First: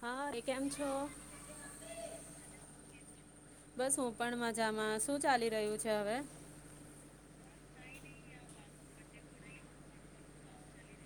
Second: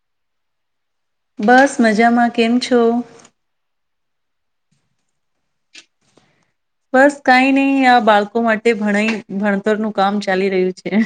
હા એ કેમ છો? બસ મજામાં, કેમ છો? બસ હું પણ મજામાં, શું ચાલી રહ્યું છે હવે? બસ કઈ નહી આ બાળકો માટે ભણાઈ ભણતરનું કામ ચાલી રહ્યું છે.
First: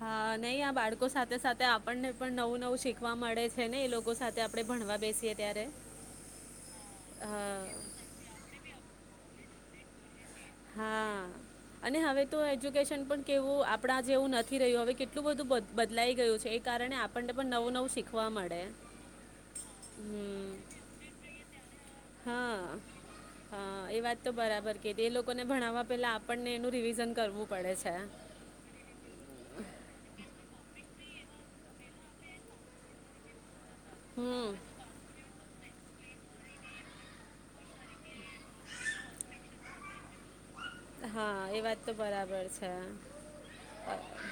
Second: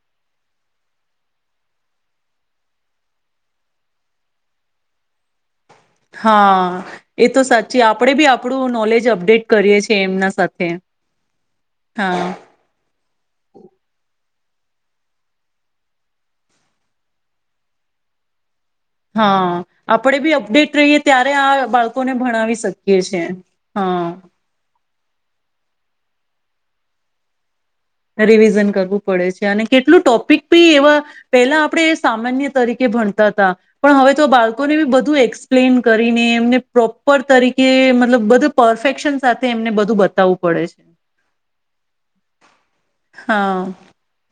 હા નહી આ બાળકો સાથે સાથે આપણને પણ નવું નવું શીખવા મળે છે ને એ લોકો સાથે આપણે ભણવા બેસીએ ત્યારે. હા, એ તો હા સાચી આપડે બી આપણું નોલેજ અ અડેટ કરીએ છીએ એમના સા હા, અને હવે તો એજ્યુકેશન પણ કેવું આપણા જેવું ન થી રહ્યું હવે કેટલું બધું બ બદલાઈ ગયું છે એ કારણે આપણને પણ નવું નવું શીખવા મળે. હા, આપડે બી હમ અપડેટ રહીએ ત્યારે આ બાળ કોને હા ભણાવી શકીએ છે, હા. કે તે લોકોને ભણાવવા પેલા આપણને એનું રિવિઝન કરવું પડે છે રિવિઝન કરવું પડે છે અને કેટલું ટોપિક બી એવા, પેલા આપડે એ સામાન્ય તરીકે ભણતા હતા. પણ હવે તો હમ બાળકો ને બી બધું એક્સપ્લેન કરીને એમને પ્રોપર તરીકે મતલબ બધું પરફેક્શન સાથે એમને બધું બતાવુ હા, એ વાત તો બરાબર છે. હા.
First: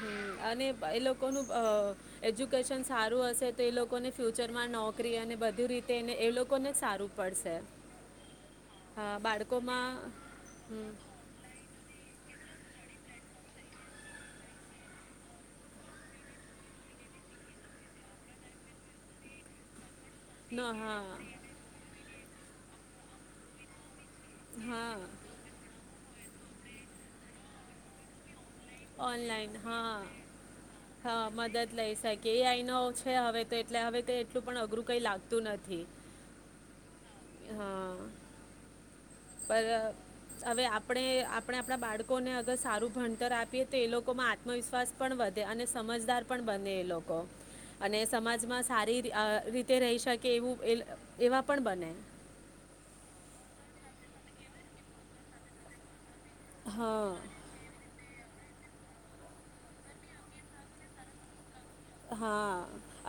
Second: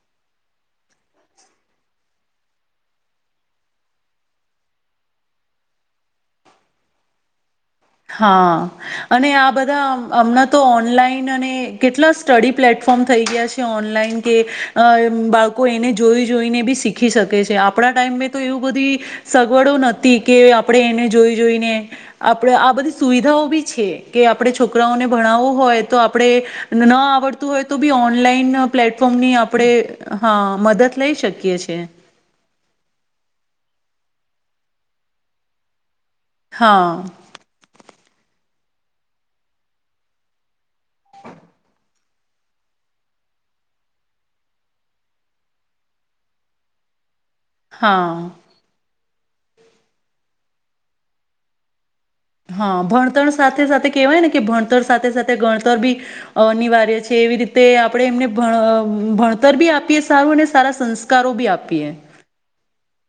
હમ્મ, બા અને એ લોકોનું અહ એજ્યુકેશન સારું હશે તો એ લોકોને ફ્યુચરમાં નોકરી અને બધી રીતે એને એ લોકોને જ સારું પડશે. હા, હા અને આ બધા બાળકોમાં અમાણાં તો હમ, ઓનલાઈન અને કેટલા સ્ટડી પ્લેટફોર્મ થઈ ગયા છે ઓનલાઈન કે, અહ બાળકો એને જોઈ જોઈને બી શીખી શકે છે આપડા ટાઈમમે તો એવું બધી, સગવડો ન થી કે ન આપડે એને હા જોઈ જોઈને તો એ આ બધી સુવિધાઓ બી છે. કે આપડે હા છોકરાઓને ભણાવવું હોય તો આપ આપડે ના આવડતું હોય તો બી ઓનલાઈન પ્લેટફોર્મની ઓનલાઈન આપણે હા હા મદદ લઈ હા શકીએ મદદ છીએ લઈ શકે એ અઈનો છે હવે તો એટલે હવે કઈ એટલું પણ અઘરું કઈ લાગતું નથી. હા. હા પર અહ હવે આપ આપડે આપણા બાળ કોને અગર સારું ભણતર આપીએ તો એ લોકોમાં આત્મવિશ્વાસ પણ વધે અને સમજદાર પણ બને એ લોકો. અને હા સમાજમાં સારી તે આહ રીતે રહી શકે એવું એવા પણ બને. હા ભણતર સાથે સાથે કેવાય ને કે ભણતર સાથે સાથે ભણતર બી અનિવાર્ય છે એવી હા રીતે આપણે એમને ભણતર બી આપીએ સારું અને સારા સંસ્કારો બી આપીએ હા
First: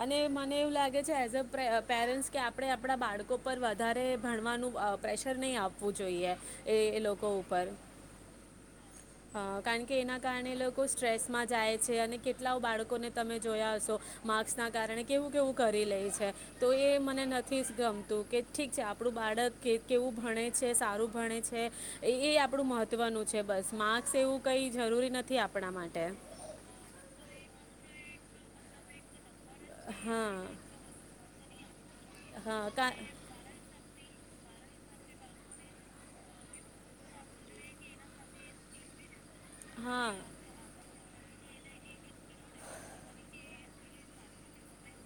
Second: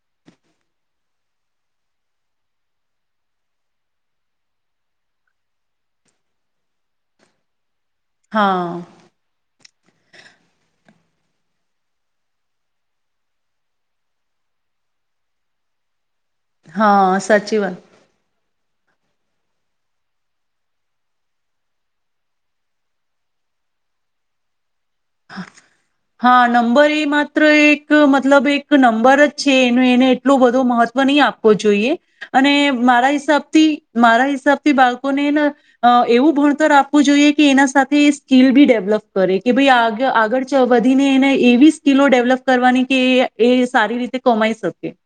અને મને એવું લાગે એઝ અ પેરેન્ટ્સ કે આપણે આપણા બાળકો પર વધારે ભણવાનું અ પ્રેશર નહીં આપવું જોઈએ એ એ લોકો ઉપર હા હ કારણ કે એના કારણે લોકો સ્ટ્રેસમાં જાય છે અને કેટલા બાળકોને તમે જોયા હશો માક્સ ના કારણે કેવું કેવું કરી લે છે તો એ હા મને સાચી નથી વાત. ગમતું કે ઠીક છે આપણું બાળક કે કેવું ભણે છે સારું ભણે છે એ આપણું મહત્ત્વનું છે બસ માર્ક્ક એવું કઈ હા નંબર એ માત્ર એક એક મતલબ એક નંબર છે એ એને હા એટલો બધો મહત્વ નહી આપવો જોઈએ અને હા કા મારા હિસાબથી મારા હિસાબથી બાળકોને એવું ભણતર આપવું જોઈએ કે એના સાથે સ્કીલ બી ડેવલપ કરે કે ભાઈ આગ હા આગળ ચ વધીને એને એવી સ્કીિલો ડેવલપ કરવાની કે એ સારી રીતે કમાઈ શકે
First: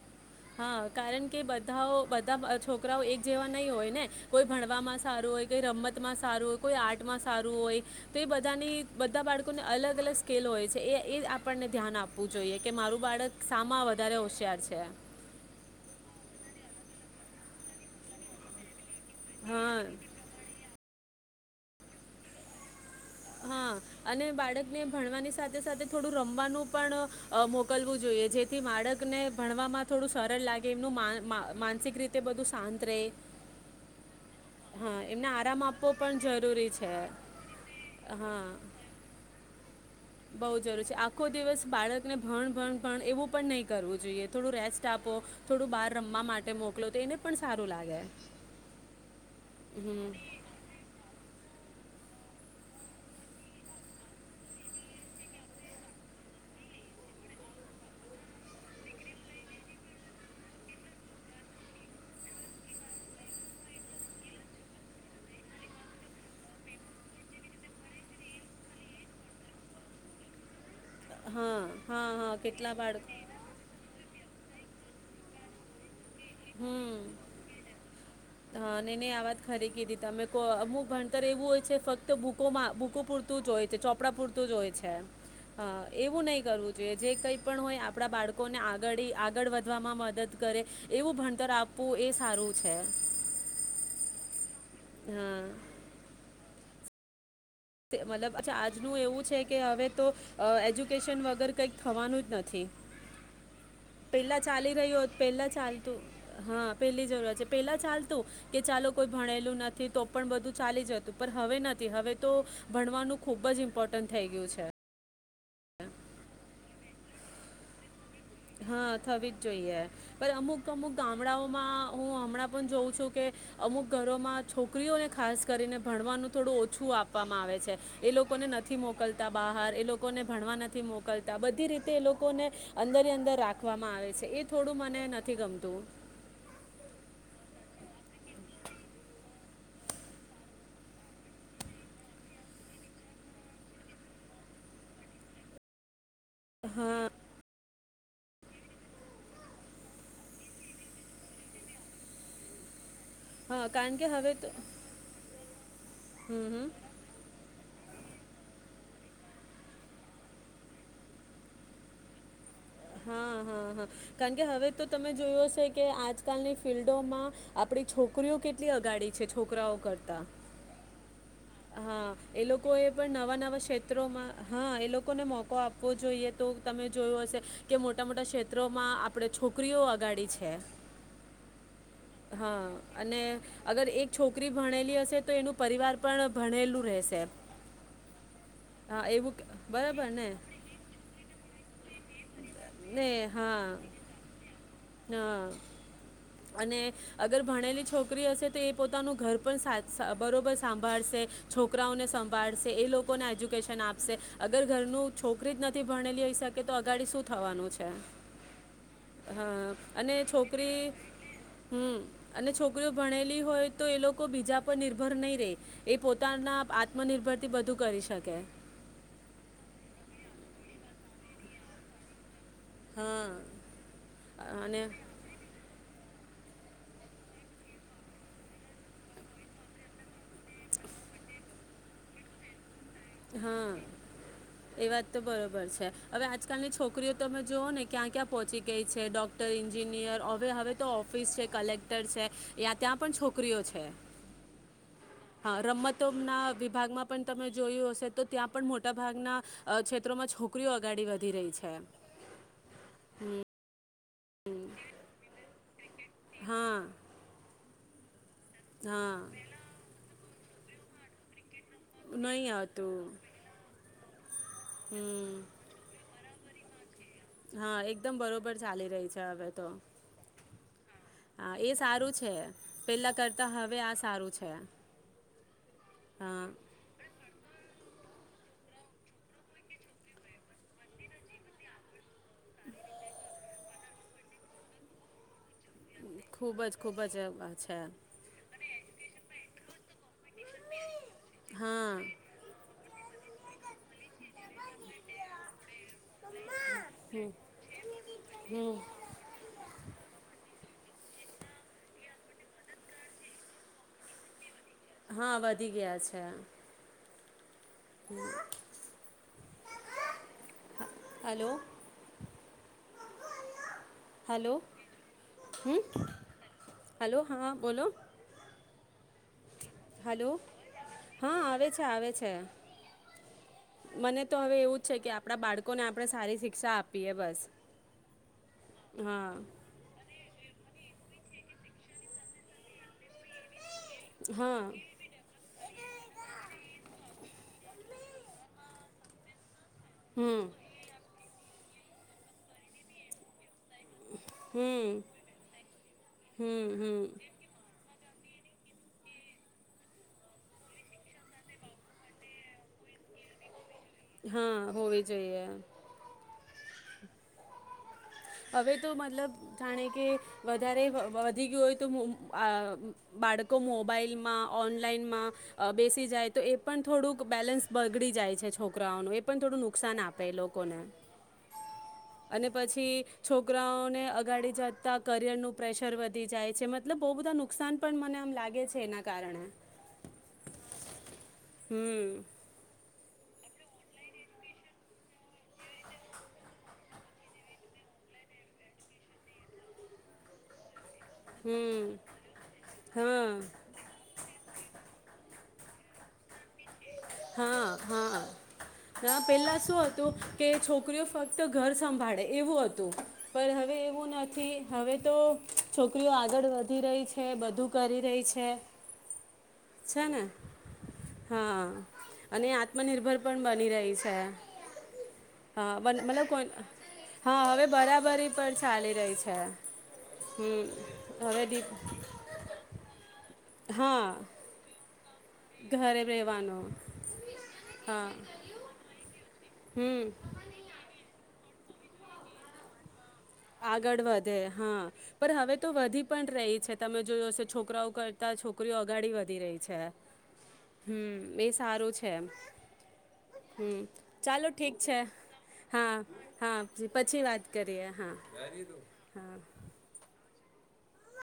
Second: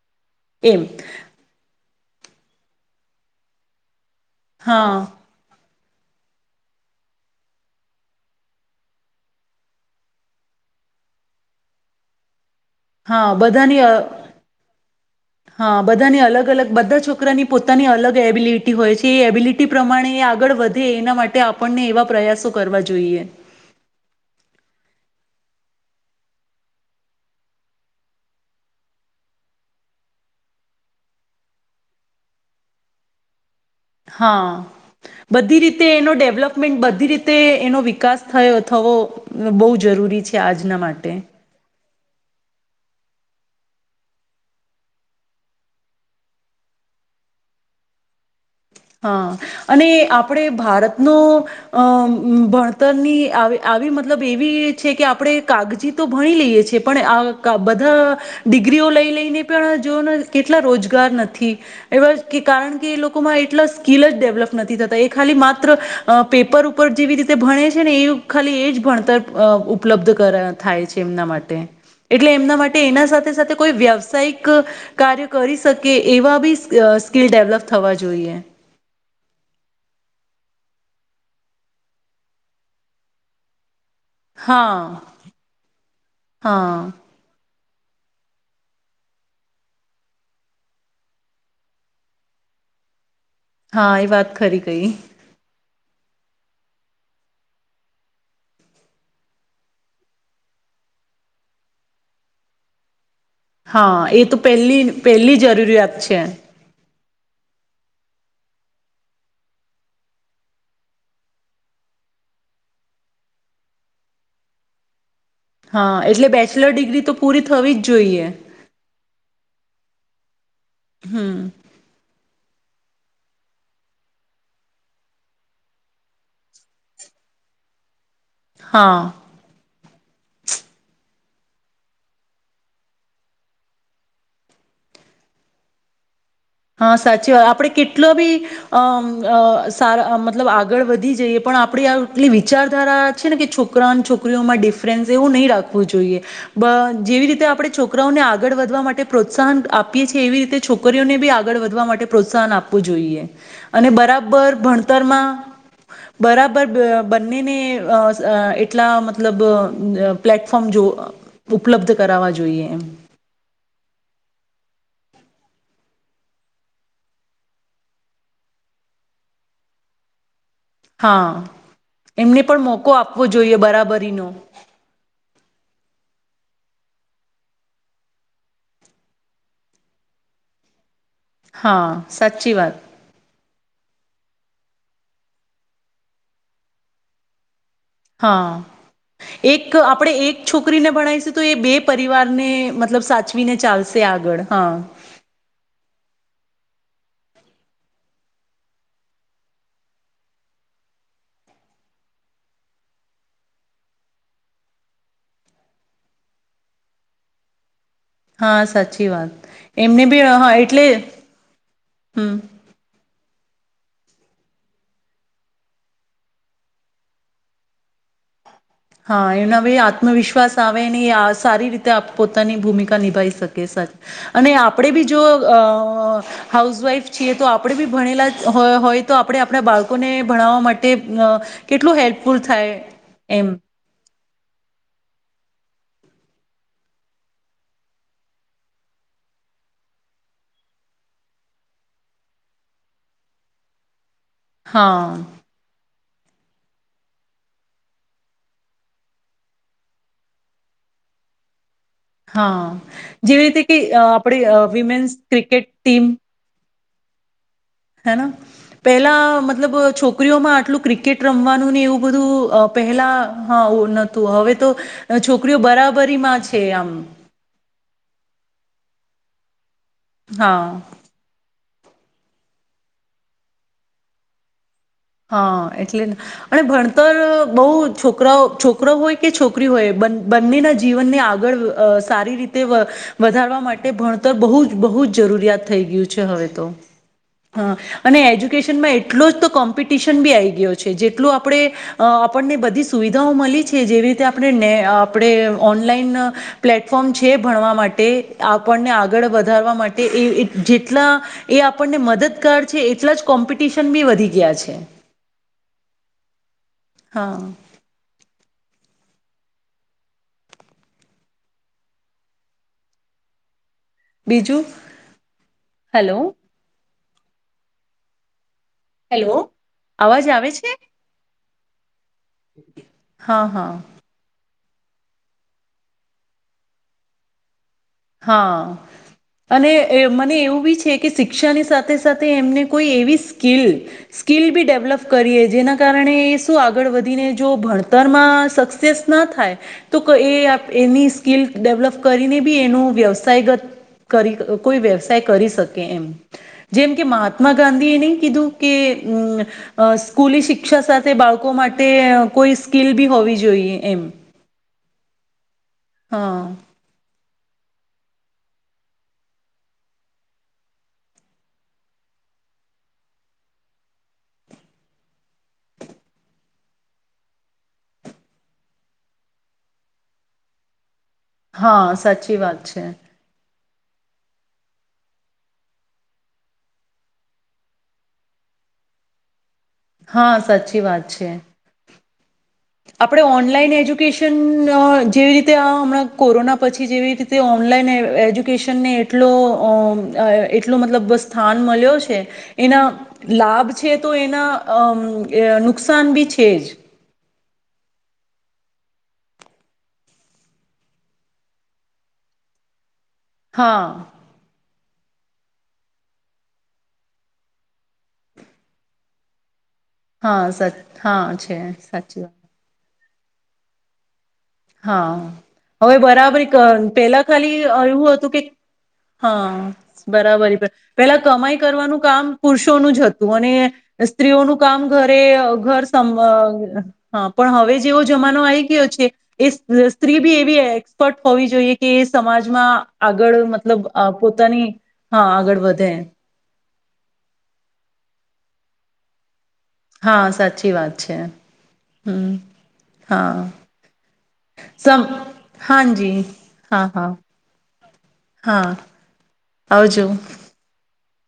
હા એમ કારણ કે બધાઓ છોકરાઓ એક જેવા નહી હોય ને કોઈ હા ભણવામાં સારું હોય કોઈ રમત માં સારું હોય કોઈ આર્ટમાં સારું હોય તો એ બધાની બધા બાળકોને અલગ અલગ સ્કેલ હોય છે એ એ આપણને ધ્યાન આપવું જોઈએ કે મારું હા બાળક બધાની સામાં અ વધારે હોશિયાર છે હા બધાની અલગ અલગ બધા છોકરાની પોતાની અલગ એબિલિટી હોય છે કે એબિલિટી હા પ્રમાણે આગળ વધે એના માટે માટે આપણને એવા પ્રયાસો કરવા જો હા અને બાળકને ભણવાની. સાથે સાથે થોડું રમવાનું પણ અ મોકલવું જોઈએ જેથી બાળકને ભણવામાં થોડું સરળ લાગે એમનું મા મા માનસિક રીતે બધું શાંત રહે. હા એમને બધી આરામ રીતે આપવો એનો પણ જરૂરી ડેવલપમેન્ટ છે બધી રીતે એનો વિકાસ હા થયો થવો બહુ જ. જરૂરી છે આજના માટે. ને ભણ ભણ ભણ એવું પણ નહીં કરવું જોઈએ થોડું રેસ્ટ આપો થોડું બહાર રમવા માટે મોકલો તો એને પણ સારું લાગે. હા અને હમ આપણે ભારતનો. અ ભણતરની આવી આવી મતલબ એવી છે કે આપણે કાગજી તો ભણી લઈએ છીએ પણ આ બધા ડિગ્રીઓ લઈ લઈને પણ જોઓ કેટલા રોજગાર નથી એવા કારણ કે એ લોકોમાં. એટલા સ્કિલ જ ડેવલપ નથી થતા એ ખાલી માત્ર અ પેપર ઉપર જેવી રીતે ભણે છે ને એ ખાલી એ જ ભણતર અ ઉપલબ્ધ થાય છે. એ માટે હા હા એટલે હા એમના કેટલા માટે બાળક એના સાથે સાથે કોઈ વ્યવસાયિક. ક કાર્ય કરી શકે. એવા બી સ્ક હમ સ્કિલ ડેવલપ થવા જોઈએ. હા નઈ નઈ આ વાત ખરી કીધી તમે કો અમુક ભણતર એવું હોય છે ફક્ત બુકોમાં બુકો પૂરતું જ હોય છે, ચો પડાં પૂરતું જ હોય છે, હા હા એવું નઈ કરવું હા જોઈએ, જે કંઈ પણ હોય આપણા બાળકોને આગાળી આગળ વધવામાં મદદ કરે એવું ભણતર આપવું એ સારું છે. હા એ વાત ખરી. કઈ હા. ત મતલબ અચ્છા આજનું એવું છે કે અવે તો એજ્યુકેશન વગર કંઈક થવાનું જ નથી. હા એ તો પેલ્લા ચાલી પહેલી રહ્યોત પહેલી પેલ્લા જરૂરિયાત ચાલતું, છે હા પેલ્લી જરૂરત છે, પેલ્લા ચાલતું કે ચાલો કોઈ ભણેલું નથી, તો પણ બધું ચાલી જતું પણ હવે નથી હવે તો ભણવાનું ખૂબ જ ઇમ્પોર્ટન્ટ થઈ ગયું છે. હા એટલે બે ચલર ડિગ્રી તો પૂરી થવી જ જોઈએ પર અમુક અમુક ગામડાઓમાં ઉં હમણાં પણ જોઉં છુ કે અમુક ઘરોમાં છોકરીઓને ખાસ કરીને ભણવાનું થોડું ઓછું આપવામાં આવે છે. એ લોકોને નથી હા મોકલતા બહાર એ લોક કોને ભણવા નથી મોકલતા બધી રીતે એ લોકોને અંદર ને અંદર રાખવામાં આવે છે, એ થોડું મને નથી ગમતું. હા સાચી વાત, આપણે કેટલો બી અમ અ સારા મતલબ આગળ વધી જઈએ પણ આપણી આટલી વિચારધારા છે ને કે છોકરા અને છોકરીઓમાં ડિફરન્સ એવું નઈ રાખવું જોઈએ. બ હા જેવી રીતે આપણે છોકરાઓને આગળ વધવા માટે પ્રોત્સાહન આપ પીએ એવી રીતે છોકરીઓને બી આપ આગળ વધવા માટે પ્રોત્સાહન આપવું જોઈએ. હા અને કારણ કે હવે તો બરાબર ભણતરમાં હમ બરાબર હમ બ બંનેને અ અ એટલા મતલબ પ્લેટફોર્મ જો ઉપલબ્ધ કરાવવા જોઈએ. એમ હા, હા, હા, કાણ કે હવે તો તમે જોયુ હશે કે આજકાલની ફિલ્ડોમાં આપણી છોકરીઓ કેટલી અગાડી છે છોકરાઓ કરતાં હા હા એમને એ પણ લોકો એ મોકો પણ આપવો નવા જોઈએ નવા બરાબરીનો સેત્રોમાં હા એ લોકોને મોકો આપ પવો જોઈએ તો તમે જોયું હશે કે મોટા મોટા સેત્રોમાં આપડે છોકરીઓ અગાડી છે. હાં સાચી હા વાત. અને અગર એક છોકરી ભણેલી હશે તો એનું પરિવાર પણ ભણેલું રહેશે. હાં, હા એવું ક- એક બરાબર આપણે ને એક છોકરીને ભણાઈશુ તો એ બે પ રિવારને મતલબ ને સાચવીને હા ચાલશે આગળ હાં. હા અને અગર ભણેલી છોકરી હશે તો એ પોતાનું ઘર પણ સાચ બરોબર સાંભાળશે છોકરાઓને સંભાળશે, એ લોકોને એજ્યુકેશન આપશે અગર ઘરનું છોકરી જ નથી ભણેલી હોઈ શકે, તો અગાડી શું થવાનું છે. હા સાચી વાત એમને બી હા એટલે હમ્મ હમ અને છોકરીઓ ભણેલી હોય તો એ લોકો બીજા પર નિર્ભર નહી રે એ પોતાના આત્મનિર્ભર થી બધું કરી શકે. હા એને હવે આત્મવિશ્વાસ આવે ને એ સારી રીતે એ પોત પોતાની ભૂમિકા હા નિભાવી શકે સાચ અને આપડે બી જો અહ હા હાઉસવાઈફ છીએ તો આપડે બી ભણેલા હો-હોય તો આપડે આપડા બાળકોને ભણાવવા માટે અહ કેટલું હેલ્પફુલ થાય. એમ હા. એ વાત તો બરોબર છે. હવે આજકાલની છોકરીઓ તમે જોુઓ ને ક્યાં ક્યાં પહોંચી ગઈ છે ડોક્ટર ન્જિનિયર હવે હવે તો ઓફિસ છે કલેક્ટર છે યા ત્યાં પણ છોકરીઓ છે. હા. તોના વિભાગમાં પણ તમે જોયું હશે તો ત્યાં પણ મોટાભાગના ક્ષેત્રોમાં છોકરીઓ અગાડી વધી રહી છે. હા જેવી હમ, રીતે કે અ આપ વિમેન્સ ક્રિકેટ ટીમ હા. હેના પેલા હા મતલબ છોકરીઓમાં આટલે આટલું ક્રિકેટ રમવાનું એવું નહીં બધું આવતું પહેલા હા આ તો હવે તો હમ, છોકરીઓ બરાબરીમાં તે આમ હા એકદમ બરોબર ચાલી રહી છે હવે તો. હા. હા એ સારું છે. પેલા કરતા હવે આ સારું છે. હા. એટલેને હા અને ભણતર બહુ છોકરાઓ છોકરો હોય કે છોકરી હોય બંનેના જીવનને આગળ સારી રીતે અવધારવા માટે એ ભણતર બહુ જ બહુ જ જરૂરિયાત થઈ ગયું છે હવે ખૂબ તો જ ખૂબ જ છે અને એજ્યુકેશન માં [unintelligible] કોમ આઈ ગયો છે જેટલું આપણે હા આપણને બધી સુવિધાઓ મલી છે કે જેવી રીતે આપણે ને આપણે અ ઓનલાઈન પ્લેટફોર્મ છે ભણવા માટે હમ આપણને આગળ વધારવા માટે એ જેટલા એ આપણને મદદગાર છે એટલા જ કોમ્પિટિશન બી વધી ગયા છે હા, વધી ગયા છે હા હલો હલો બીજું હમ હલો હલો હા બોલો હેલો હલો અવાજ આવે છે હા આવે છે આવે છે હા હા મને તો હવે એવું છે કે આપણા બાળકોને આપણે સારી શિક્ષા આપીએ બસ. હા હા અને મને એવું છે કે શિક્ષાની સાથે સાથે એમને કોઈ એવી સ્કીિલ સ્કીલ હા બી ડેવલપ કરીએ જેના કારણે શું આગળ વધીને જો ભણતરમાં સક્સેસ ના થાય તો એ હમ એની સ્કિલ ડેવલપ કરીને બી એનું વ્યવસાયગત કરી કોઈ હમ વ્યવસાય કરી શકે એમ હમ જેમ કે હમ મહાત્મા ગાંધી નહી કીધું કે અ સ્કૂલી શિક્ષા સાથે બાળકો માટે કોઈ સ્કીિલ બી હોવી જોઈએ. એમ હા હોવે જોઈએ હા હવે તો મતલબ જાણે કે વધારે વધી ગયું હોય તો મુ આ બાળકો મોબાઈલમાં ઓનલાઈનમાં બેસી જાય તો એ પણ થોડુંક બેલેન્સ બગડી જાય છે છોકરાઓનું એ પણ થોડું નુકસાન આપે લોકોને હા સાચી અને વાત છે. પછી છોકરાઓને અગાડી જતાં કરિયરનું પ્રેશર વધી જાય છે મતલબ બહુ બધા નુકસાન પણ મને આમ લાગે છે એના કારણે. હા સાચી વાત છે. હમ આપણે ઓનલાઈન એજ્યુકેશન જેવી રીતે આ હમણાં કોરોના પછી જેવી રીતે ઓનલાઈન એજ્યુકેશનને એટલો અ અમ એટલો મતલબ સ્થાન મલ્યો હમ છે એના હા લાભ છે તો એના અ અમ નુકસાન બી છે જ. હા હા હ પેલા શું હતું કે છોકરીઓ ફક્ત ઘર સંભાળે એવું હતું. પર હવે હા એવું નથી હવે તો. છોકરીઓ આગળ વધી રહી છે બધું કરી રહી છે. છે ને હા સ હા છે. સાચી વાત અને આત્મનિર્ભર. પણ બની રહી છે. હા હા હવે બન મતલબ બરાબર કોન ક પેલા હા ખાલી હવે એવું બરાબરી હતું કે પર ચાલી રહી છે હા બરાબર હમ પેલા હવે કમાઈ ડીપ કરવાનું કામ પુરુષોનું જ હતું. હા સ્ત્રીઓનું કામ. ઘરે ઘર ઘરે સમ રહેવાનું હા પણ હવે જેવો હા જમાનો આવી ગયો છે. એ હમ સ્ત્રી ભી એવી એક્સપર્ટ હોવી જોઈએ કે એ સમાજમાં આગળ મતલબ આગળ વધે પોતાની હા પણ હવે આગળ તો વધે વધી પણ રહી છે તમે જોયું હશે છોકરાઓ કરતા છોકરીઓ આગાડી વધી રહી છે છે, હા સાચી વાત છે હમ એ સારું છે એમ હમ હા હમ ચાલો ઠીક છે સમ હા, હાજી હા, પછી વાત કરીએ હા નાહી લીધું હા આવજો